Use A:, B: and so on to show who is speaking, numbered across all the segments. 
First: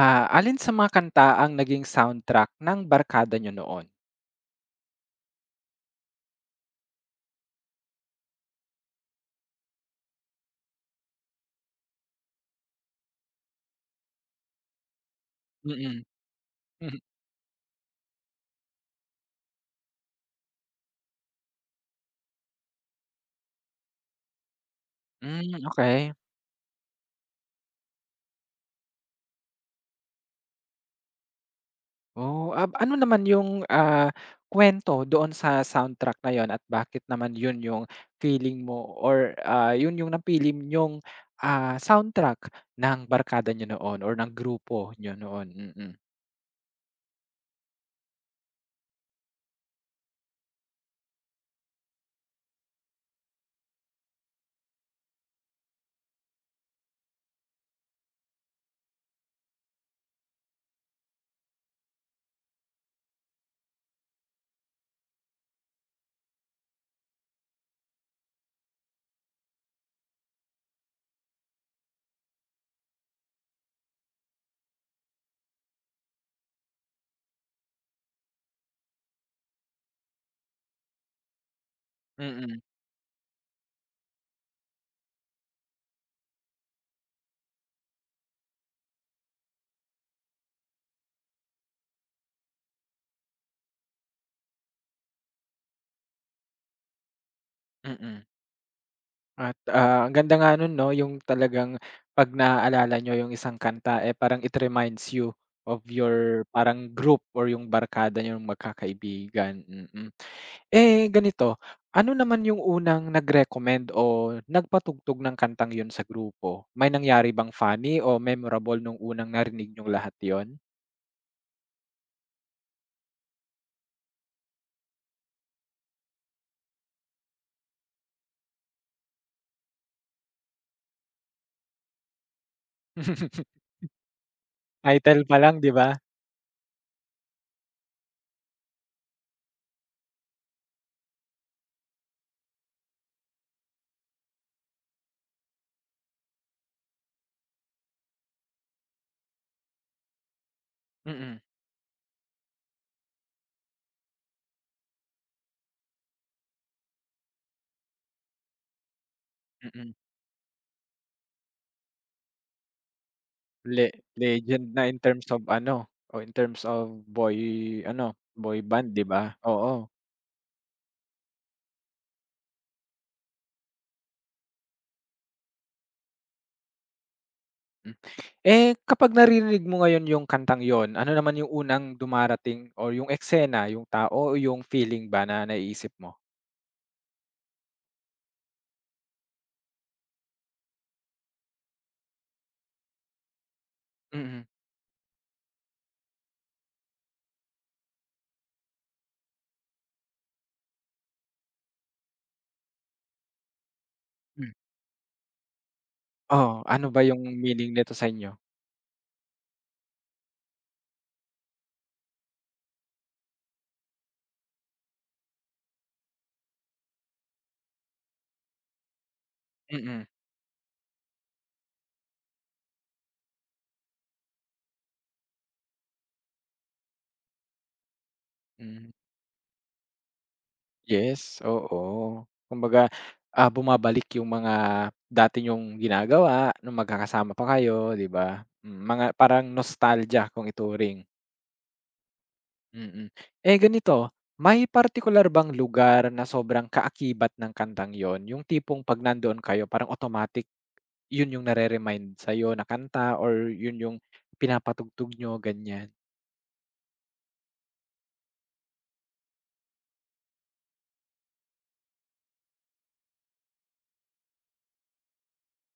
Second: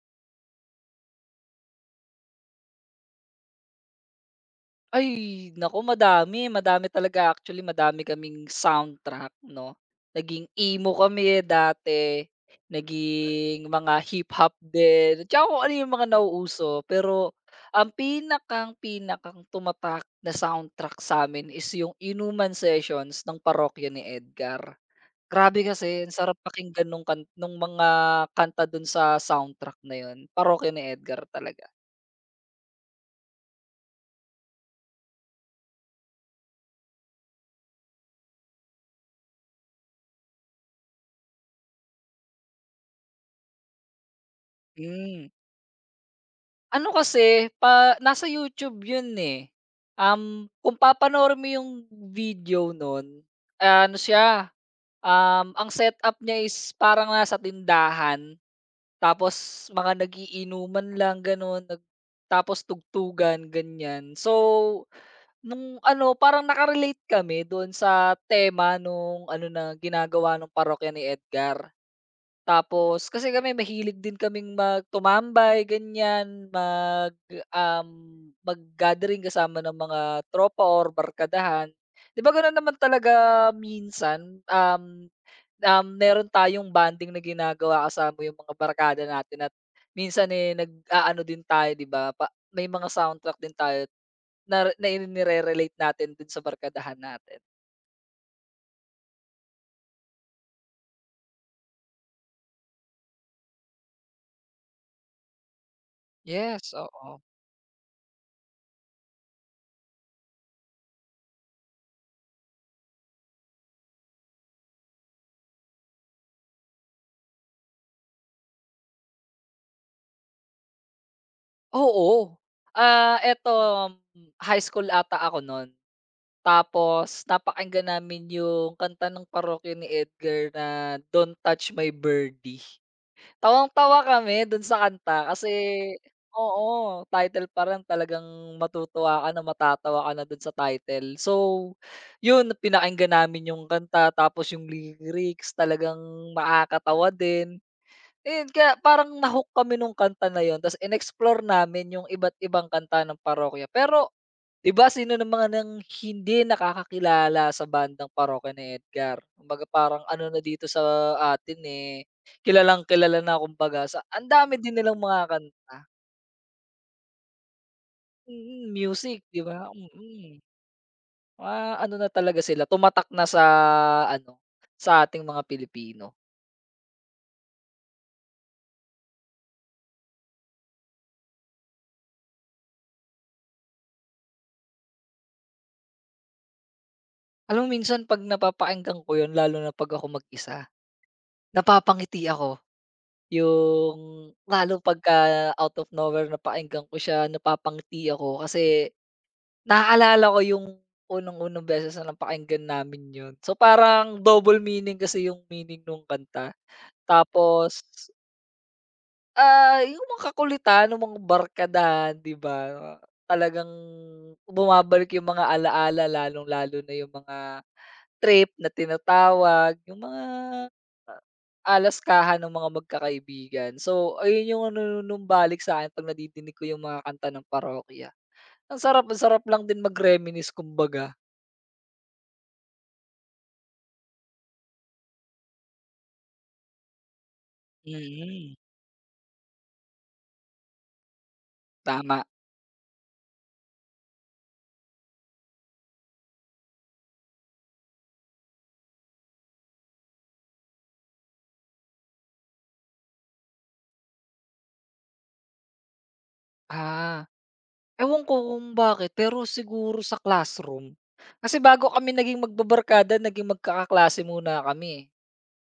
A: Ah, alin sa mga kanta ang naging soundtrack ng barkada niyo noon?
B: Ay, naku madami, madami talaga actually madami kaming soundtrack 'no. Naging emo kami dati, naging mga hip-hop din, tsaka kung ano yung
A: Mm.
B: mga nauuso.
A: Mhm.
B: Pero ang pinakang tumatak na soundtrack sa amin is yung inuman sessions ng parokya ni Edgar.
A: Hmm,
B: Grabe kasi
A: okey.
B: ang sarap pakinggan nung mga kanta dun sa soundtrack na yun, parokya ni Edgar talaga.
A: Oh, ab ano naman yung, ah, kuwento doon sa soundtrack na yun at bakit naman yun yung feeling mo or, yun yung napili niyong, soundtrack ng barkada niyo noon or ng grupo niyo
B: Hmm.
A: noon? Mm.
B: Ano kasi, pa nasa YouTube yun, eh. Kung papanoorin mo yung video nun, ano siya, ang setup niya is parang nasa tindahan, tapos mga lang gano'n, tapos tugtugan, ganyan. So, nung ano, parang kami doon sa tema nung ano na ginagawa ng parokya ni Edgar. Tapos kasi kami mahilig din kaming mag ganyan, um, mag-gathering kasama ng mga tropa or barkadahan. 'Di ba gano'n
A: Mm.
B: naman talaga minsan, um, um, meron tayong banding na ginagawa kasama yung mga barkada natin at minsan, eh, nag-aano din tayo 'di ba pa may mga soundtrack din tayo na na nire-relate natin din sa barkadahan natin.
A: Mm. Mm. At, ang ganda nga nun 'no, yung talagang 'pag naaalala nyo yung isang kanta, eh, parang it reminds you of your
B: Yes,
A: parang
B: oo.
A: group or yung barkada niyong magkakaibigan, mm. Eh, ganito, ano naman yung unang nag-recommend o nagpatugtog ng kantang yun sa grupo? May nangyari bang funny o memorable nung unang narinig niyong lahat yon.
B: Oo. Ah, eto, high school ata ako non. Tapos napakinggan namin yung kanta ng parokya ni Edgar na "Don't Touch My Birdie." Tawang-tawa kami dun sa
A: Title
B: kanta
A: pa
B: kasi
A: lang 'di ba?
B: oo, title pa rin talagang matutuwa ka na, matatawa ka na dun sa title. So, yun pinakinggan namin yung kanta tapos yung lyrics talagang makakatawa din. Ayun kaya parang na-hook kami nung kanta na yun ta's
A: Mm,
B: in-explore namin yung iba't ibang kanta ng parokya. Pero 'di ba sino naman ang hindi nakakakilala sa bandang parokya ni Edgar? Kumbaga
A: mm. Mm.
B: parang ano na dito sa atin, eh, kilalang-kilala na
A: Le
B: kumbaga sa ang dami
A: legend
B: din
A: na
B: nilang
A: in
B: mga
A: terms of ano,
B: kanta.
A: o in terms of boy
B: Mm,
A: band 'di
B: music
A: ba?
B: 'di ba?
A: Oo.
B: Mm. Ah, ano na talaga sila tumatak na sa ano, sa ating mga Pilipino.
A: Hmm. Eh, kapag naririnig mo ngayon yung kantang yon, ano naman yung unang dumarating or yung eksena, yung tao o yung feeling ba na naiisip mo?
B: Alam mo minsan 'pag napapakinggan ko yun lalo na 'pag ako mag-isa, napapangiti ako. Yung
A: Mm.
B: lalo pagka out of nowhere napakinggan ko siya napapangiti ako kasi naaalala ko yung unang-unang beses na napakinggan namin yun. So, parang
A: Hmm.
B: double meaning kasi yung meaning nung
A: Oo,
B: kanta.
A: ano ba yung meaning
B: Tapos,
A: nito sa inyo?
B: ah, yung mga kakulitan nung mga barkadahan, 'di ba? Talagang bumabalik yung mga alaala lalong-lalo na yung mga trip na tinatawag, yung
A: Mm.
B: mga alaskahan ng mga magkakaibigan. So, ayun yung nanunumbalik sa'kin 'pag nadidinig ko yung mga kanta ng parokya.
A: Hmm.
B: Ang sarap lang din mag-reminisce kumbaga.
A: Yes, oo. Kumbaga, bumabalik yung mga dati niyong ginagawa nung magkakasama pa kayo 'di ba?
B: Mm.
A: Hmm, mga parang nostalgia kung ituring.
B: Tama.
A: Mm. Eh, ganito, may partikular bang lugar na sobrang kaakibat ng kantang 'yon, yung tipong 'pag nandoon kayo parang automatic 'yun yung nare-remind sa'yo na kanta or 'yun yung pinapatugtog niyo, ganyan?
B: Ah, ewan ko kung bakit pero siguro sa classroom. Kasi bago kami naging magbabarkada naging magkakaklase muna kami eh.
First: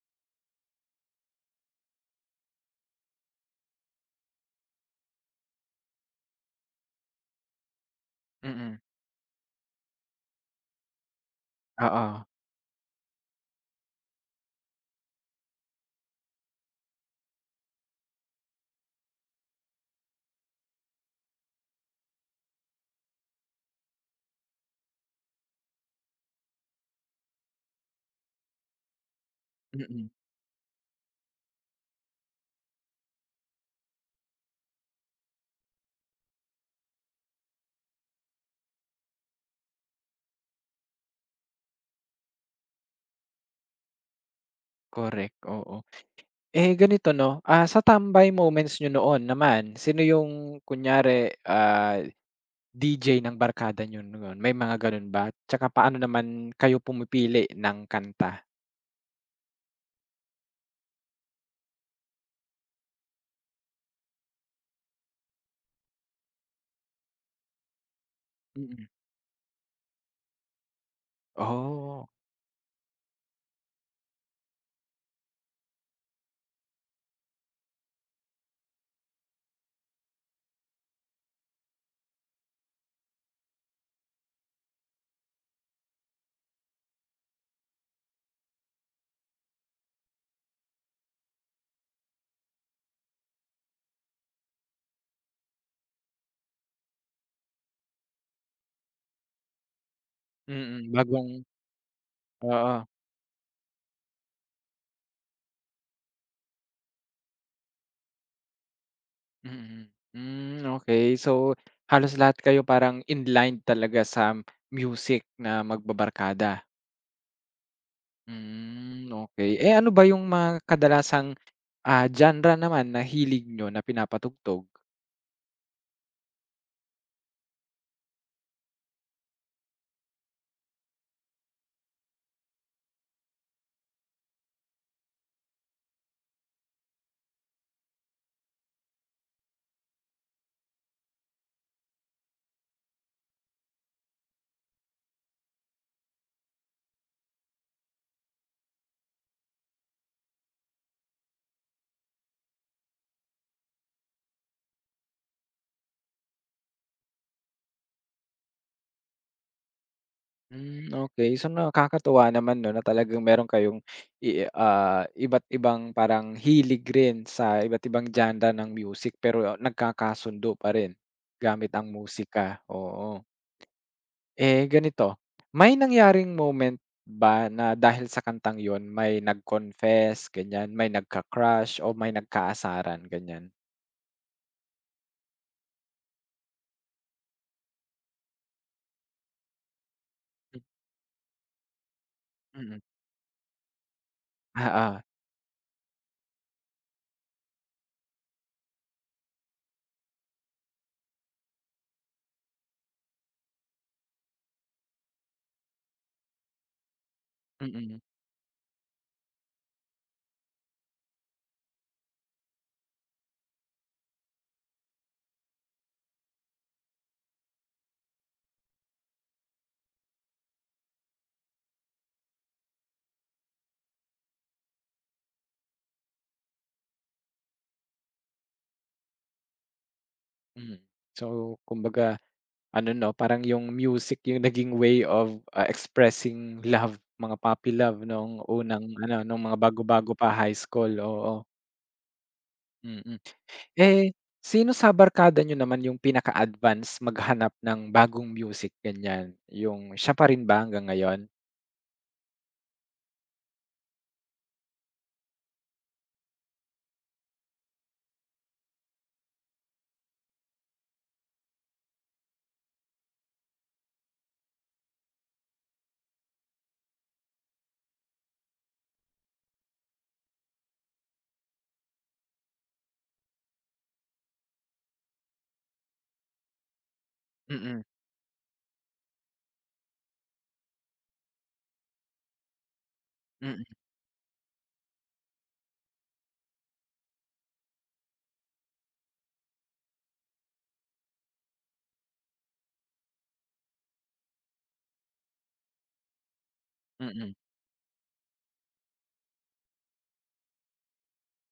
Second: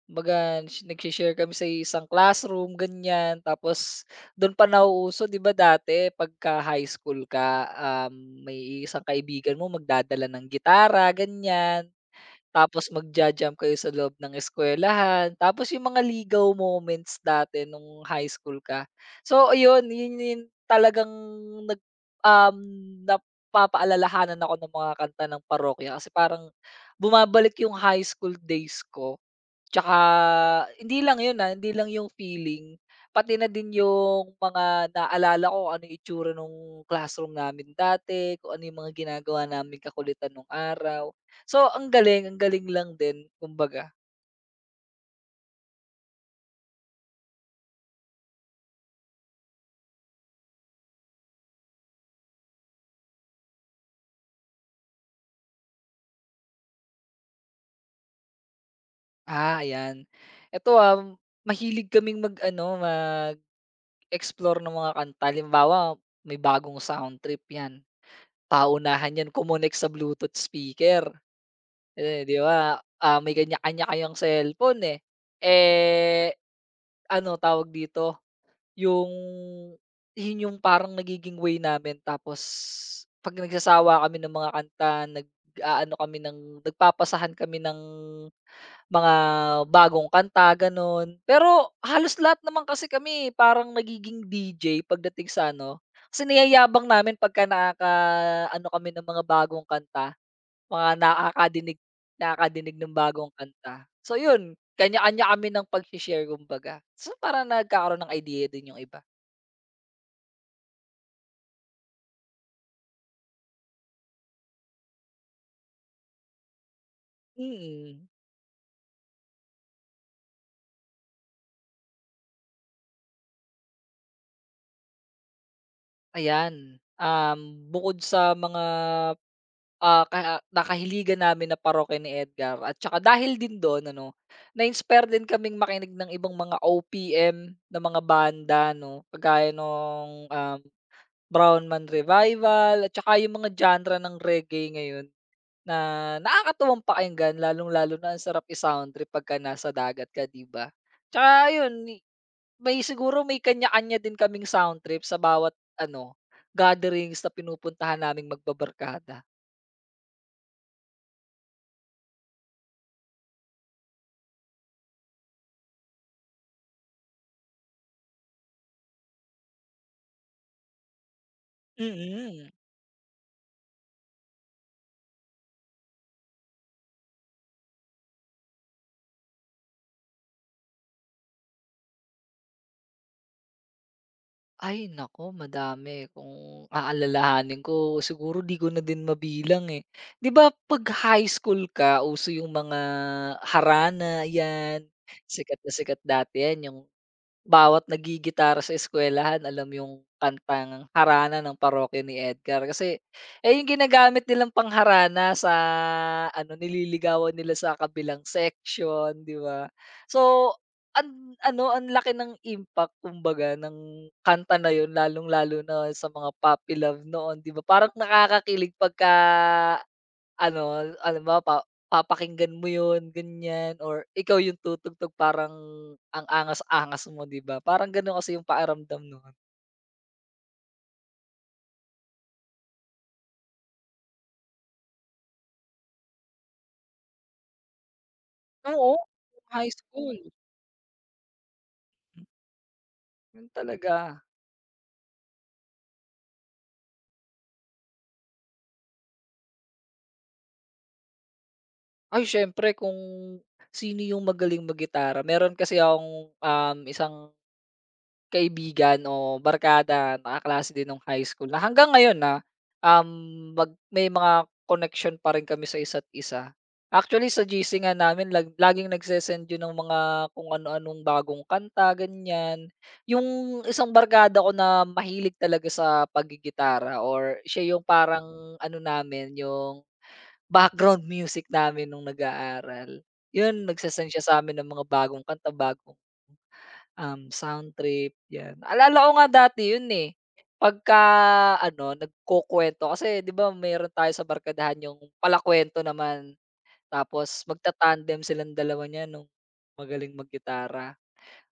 B: Kumbaga sh nagse kami sa isang classroom ganyan, tapos dun pa nauuso 'di ba dati pagka high school ka,
A: Mm,
B: may isang kaibigan mo magdadala ng gitara ganyan,
A: oo.
B: tapos magja-jam kayo sa loob ng eskuwelahan, tapos yung mga ligaw moments dati nung high school ka. So ayun, yun yun talagang nag um, napapaalalahanan ako ng mga kanta ng parokya kasi parang bumabalik yung high school days ko. Tsaka
A: Mm,
B: hindi lang 'yun, ah, hindi lang yung feeling, pati na din yung mga naalala ko kung ano yung itsura nung classroom namin dati, kung ano yung mga ginagawa naming kakulitan nung araw. So ang galing lang din kumbaga.
A: correct, oo. Eh, ganito 'no, sa tambay moments niyo noon naman, sino yung kunyari, DJ ng barkada niyo noon, may mga gano'n ba? Tsaka paano naman kayo pumipili ng kanta?
B: Ah, ayan. Eto, mahilig kaming mag-ano, mag-explore ng mga kanta. Halimbawa, may bagong sound trip 'yan,
A: Mm.
B: paunahan 'yan kumonek sa Bluetooth speaker.
A: Oh.
B: Eh, 'di ba, ah, may kanya-kanya kayong cellphone, eh. Eh, ano tawag dito, yung yun yung parang nagiging way namin tapos 'pag nagsasawa kami ng mga kanta, nag-aano kami ng nagpapasahan kami ng mga bagong kanta, gano'n. Pero halos lahat naman kasi kami parang nagiging DJ pagdating sa ano, kasi niyayabang namin pagka ano kami ng mga bagong kanta. Mga
A: Mm, bagong
B: nakakadinig nakakadinig
A: oo,
B: ng bagong kanta. So yun, kanya-kanya kami ng pagse-share kumbaga. So parang nagkakaroon ng idea din yung iba.
A: mm. Hmm, okey. So, halos lahat kayo parang in-line talaga sa music na magbabarkada?
B: Mm,
A: Hmm, okey. Eh, ano ba yung mga kadalasang, genre naman na hilig niyo na pinapatugtog?
B: ayan. Bukod sa mga, ah, ka na namin na parokya ni Edgar at tsaka dahil din dun ano, na-inspire din kaming makinig ng ibang mga OPM na mga banda 'no, kagaya nung, Brown Man Revival at tsaka yung mga genre ng reggae ngayon. Na nakakatuwang pakinggan lalong-lalo na ang sarap i-sound trip pagka nasa dagat ka, 'di ba? Tsaka ayun, may siguro may kanya-kanya din kaming sound trip sa bawat ano, gatherings na pinupuntahan naming magbabarkada.
A: Hmm, okey. So, nakakatuwa naman 'no na talagang meron kayong iba't ibang parang hilig rin sa iba't ibang genre ng music pero nagkakasundo pa rin gamit ang
B: Mm.
A: musika, oo. Eh, ganito, may nangyaring moment ba na dahil sa kantang yon? May nag-confess, ganyan, may nagka-crush o may nagkaasaran, ganyan?
B: Ay nako madami. Kung aalalahanin ko siguro 'di ko na din mabilang, eh. 'Di ba
A: Mm,
B: 'pag high school ka uso yung
A: mm.
B: mga harana 'yan,
A: Oo,
B: sikat na sikat dati 'yan, yung bawat naggigitara sa eskuwelahan alam yung kantang harana ng parokya ni Edgar kasi eh, yung ginagamit nilang pangharana sa ano, nililigawan nila sa
A: mm,
B: kabilang section, 'di ba? So, ano, ang laki ng impact kumbaga ng kanta na yun lalong-lalo na sa mga puppy love noon, 'di ba? Parang nakakakilig pagka ano, alam halimbawa papakinggan mo 'yun ganyan or ikaw yung tutugtog parang ang angas-angas mo 'di ba? Parang gano'n kasi yung paaramdam no'n.
A: mm. So, kumbaga ano 'no, parang yung music yung naging way of, expressing love, mga puppy love nung unang
B: Oo,
A: ano, nung mga
B: high
A: bago-bago
B: school,
A: pa high school, oo. Mm. Mm.
B: 'yun
A: Eh,
B: talaga.
A: sino sa barkada nyo naman yung pinaka-advance maghanap ng bagong music ganyan, yung siya pa rin ba hanggang ngayon?
B: Ay siyempre kung sino yung magaling maggitara meron kasi akong, isang kaibigan o barkada na kaklase din nung high school na hanggang ngayon, na um, mag may mga connection pa rin kami sa isa't isa. Actually sa GC nga namin laging yun ng mga kung ano-anong bagong kanta, ganyan. Yung isang barkada ko na mahilig talaga sa pagigitara or siya
A: Mm,
B: yung parang ano namin, yung background music namin nung nag-aaral.
A: mm,
B: Yun, nagse-send siya sa'min ng mga bagong kanta, bagong sound trip, 'yan. Naalala ko nga dati 'yun, eh, pagka-ano nagkukuwento kasi 'di ba meron tayo sa barkadahan yung palakuwento naman,
A: mm.
B: tapos magta-tandem silang dalawa niyan nung magaling maggitara.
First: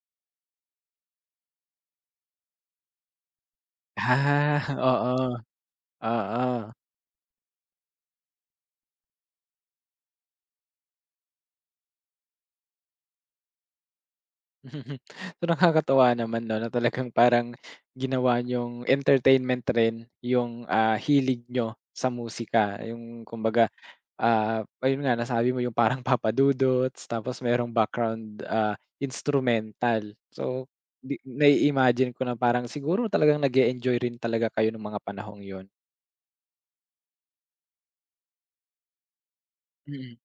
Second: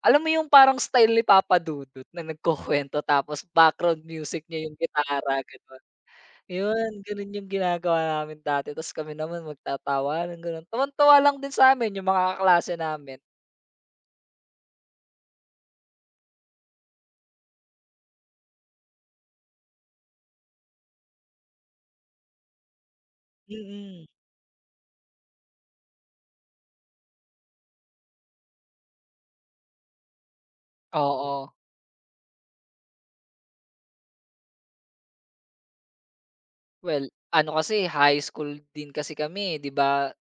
B: Alam mo yung parang style ni Papa Dudut na nagkukuwento tapos background music
A: Ah,
B: niya yung
A: oo,
B: gitara, gano'n.
A: oo.
B: 'Yun, gano'n yung ginagawa namin dati ta's kami naman magtatawanan, gano'n. Tuwang-tuwa lang din sa amin yung mga kaklase namin.
A: So, nakakatuwa naman 'no, na talagang parang ginawa niyong entertainment rin yung, hilig nyo sa musika, yung kumbaga.
B: Mm,
A: Ah, ayun nga nasabi mo yung parang Papa Dudots tapos merong background, instrumental. So, di
B: oo.
A: nai-imagine ko na parang siguro talagang nag enjoy rin talaga kayo ng mga panahong yun.
B: Well, ano kasi high school din kasi kami, eh, 'di ba?
A: Mm,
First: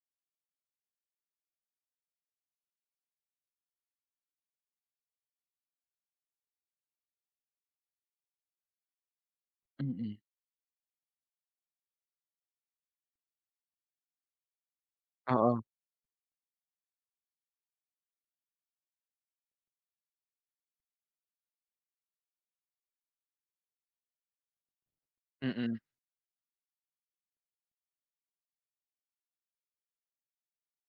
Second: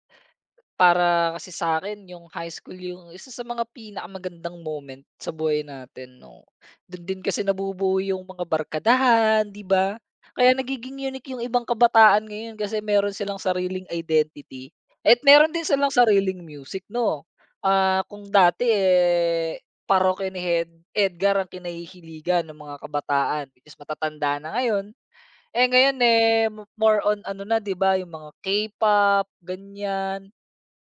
B: Para kasi sa akin yung high school yung isa sa mga pinakamagandang moment sa buhay natin 'no. Do'n din kasi nabubuo yung mga barkadahan, 'di ba?
A: mm.
B: Kaya nagiging unique yung ibang kabataan ngayon kasi meron silang sariling identity at meron
A: Oo,
B: din silang sariling music 'no. Ah, kung dati, eh, parokya ni Edgar ang kinahihiligan ng mga kabataan, which is matatanda na ngayon. Eh,
A: mm,
B: ngayon, eh, more on ano na 'di ba, yung mga K-pop, ganyan,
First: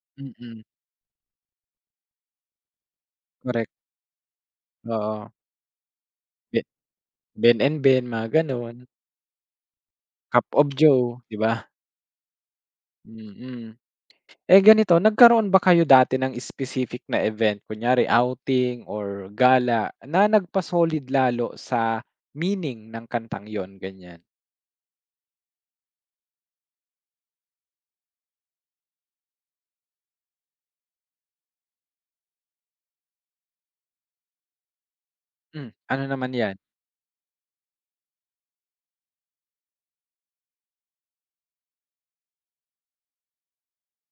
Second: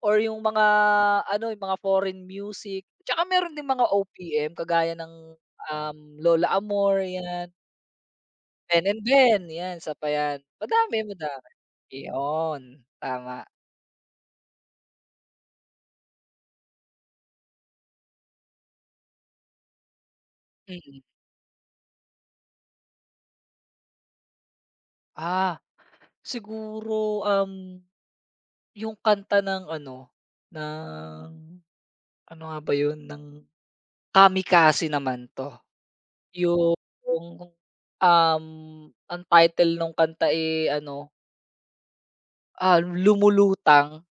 B: or yung
A: mm.
B: mga ano, yung mga foreign music. Tsaka meron din
A: Correct,
B: mga OPM kagaya ng,
A: oo.
B: Lola
A: Be
B: Amor, 'yan,
A: Ben and Ben, mga gano'n,
B: Ben and Ben, 'yan, sa pa 'yan.
A: Cup of
B: Madami,
A: Joe, 'di
B: madami,
A: ba?
B: iyon,
A: Mm.
B: tama,
A: Mm. Eh, ganito, nagkaroon ba kayo dati ng specific na event, kunyari outing or gala na
B: mm.
A: nagpa-solid lalo sa meaning ng kantang yon ganyan?
B: Ah, siguro, yung kanta ng ano nga ba yun, ng Kamikaze naman 'to.
A: Hmm, ano naman 'yan?
B: Yung, um, ang title nung kanta, eh, ano, "Lumulutang"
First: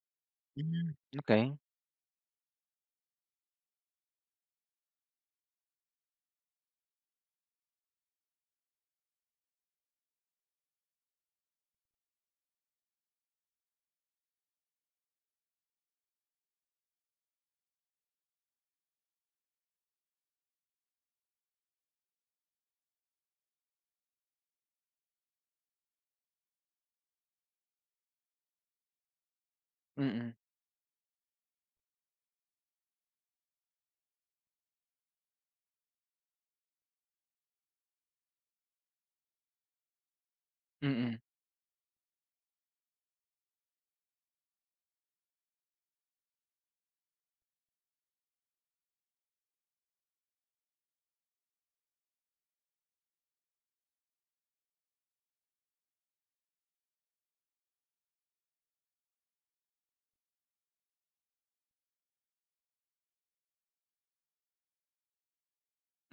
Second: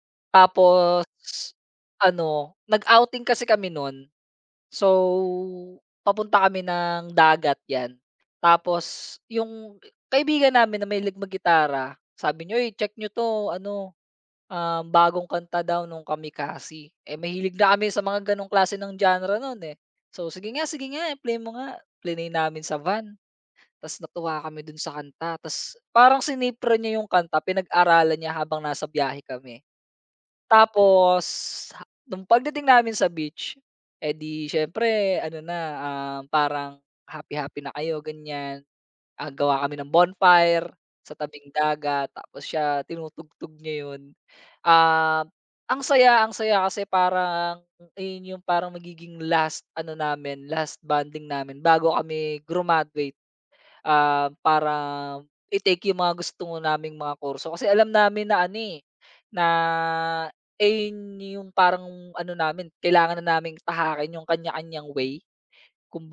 A: Hmm,
B: tapos
A: okey.
B: ano, nag-outing kasi kami nun. So, papunta kami ng dagat 'yan. Tapos yung kaibigan namin na may mahilig maggitara, sabi niya, "Uy, check niyo 'to ano, bagong kanta daw nung Kamikaze." Eh, mahilig na kami sa mga gano'ng klase ng genre nun, eh. So, sige nga, eh, play mo nga." Plinay namin sa van. Tas natuwa kami dun sa kanta tas parang sinipre niya yung kanta pinag-aralan niya habang nasa biyahe kami.
A: Mm,
B: Tapos ha nung pagdating namin sa beach, eh, di siyempre ano na, parang happy-happy na kayo ganyan. Ah, gawa kami ng bonfire sa
A: mm,
B: tabing dagat tapos siya tinutugtog niya yun. Ah, ang saya kasi parang ayun yung parang magiging last ano namin, last bonding namin bago kami graduate. Para i-take yung mga gusto mo naming mga kurso kasi alam namin na ano, eh, na ayun yung parang ano namin kailangan na naming tahakin yung kanya-kanyang way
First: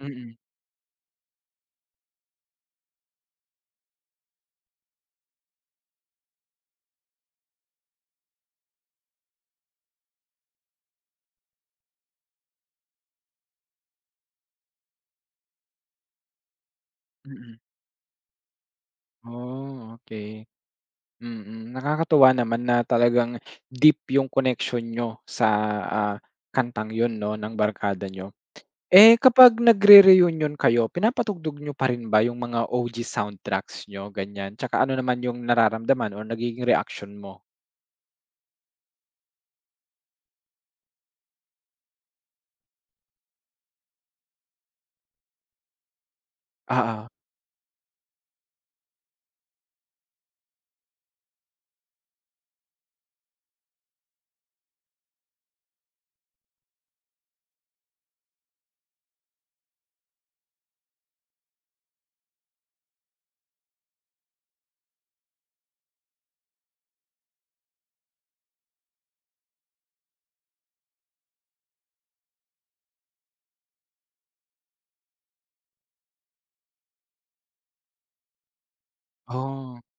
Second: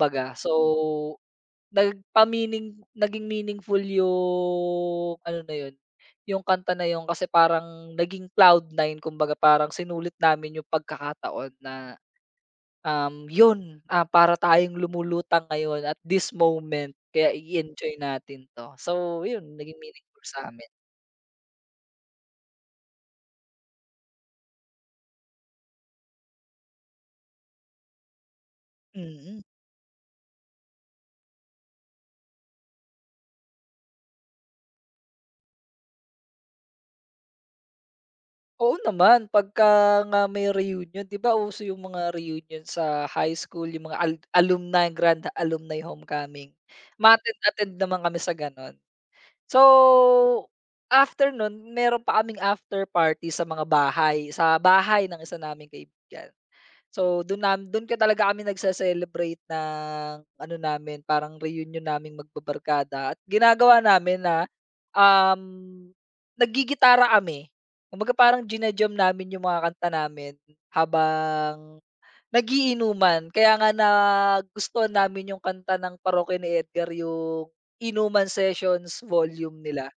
A: mm,
B: So, naging meaningful yung ano na yun, yung kanta na yun kasi parang naging cloud nine kumbaga parang sinulit namin yung pagkakataon na yun, para tayong lumulutang ngayon at this moment kaya
A: mm.
B: i-enjoy natin 'to. So yun, naging
A: Oh,
B: meaningful
A: okey.
B: sa'min.
A: Mm, nakakatuwa naman na talagang deep yung connection niyo sa, ah, kantang yun 'no, ng barkada niyo. Eh,
B: Mm.
A: kapag nagre-reunion kayo, pinapatugtog niyo pa rin ba yung mga OG soundtracks nyo ganyan? Tsaka ano naman yung nararamdaman or nagiging reaksyon mo?
B: Oo naman, pagka nga may reunion 'di ba uso yung mga reunion sa high school, yung mga alumni, grand alumni homecoming.
A: Oo,
B: Umattend-attend naman kami sa gano'n. So, after nun meron pa kaming after party sa mga bahay, sa bahay ng isa naming kaibigan. So dun nam dun ka talaga kami nagse-celebrate ng ano namin, parang reunion naming magbabarkada at ginagawa namin na, um, naggigitara kami. Kumbaga parang jina namin yung mga kanta namin habang nagiinuman. Kaya nga na gusto namin yung kanta ng parokya ni Edgar yung Inuman Sessions Volume
A: oh,
B: nila.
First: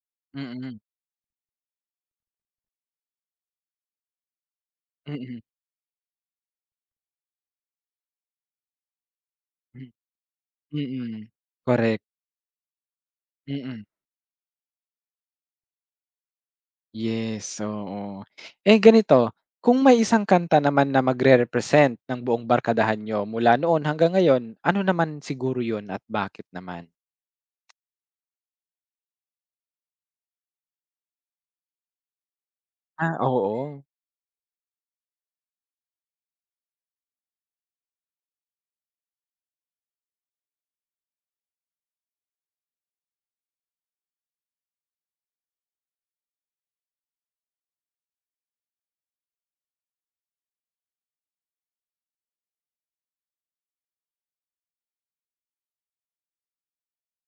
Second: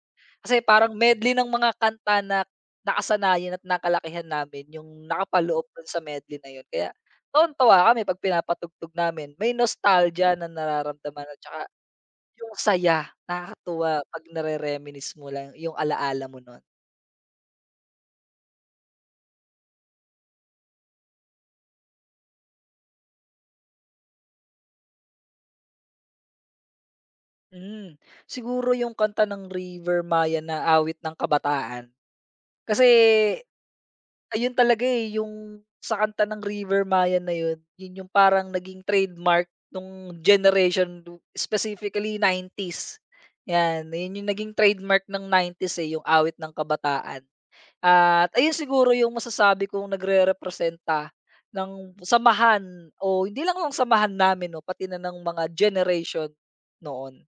B: Kasi
A: mm,
B: parang medley ng mga kanta na nakasanayan at nakalakihan namin yung
A: mm,
B: nakapaloob dun sa medley na yun. Kaya tuwang-tuwa kami 'pag pinapatugtog namin. May
A: mm,
B: nostalgia na nararamdaman
A: mm,
B: at tsaka
A: correct,
B: yung saya,
A: mm,
B: nakakatuwa 'pag nare-reminisce mo lang yung ala-ala mo nun.
A: yes, oo. Eh, ganito, kung may isang kanta naman na magrerepresent ng buong barkadahan niyo mula noon hanggang ngayon, ano naman siguro yun at bakit naman?
B: Hmm, siguro yung kanta ng River Maya na Awit ng Kabataan. Kasi
A: Ah, oo,
B: ayun talaga, eh, yung sa kanta ng River Maya na yun, yun yung parang naging trademark nung generation specifically 90s, 'yan. Yun yung naging trademark ng 90s, eh, yung awit ng kabataan. At ayun siguro yung masasabi kong nagrerepresenta ng samahan o hindi lang lang samahan namin 'no, pati na ng mga generation noon.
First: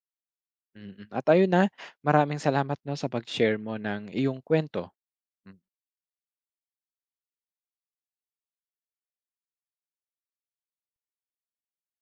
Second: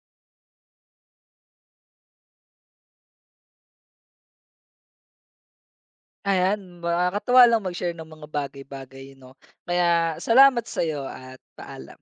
A: mm. Mm, at ayun, maraming salamat 'no, sa pag-share mo ng iyong kuwento.
B: Ayan, nakakatuwa lang mag-share ng mga bagay-bagay 'no. Kaya salamat sa'yo at paalam.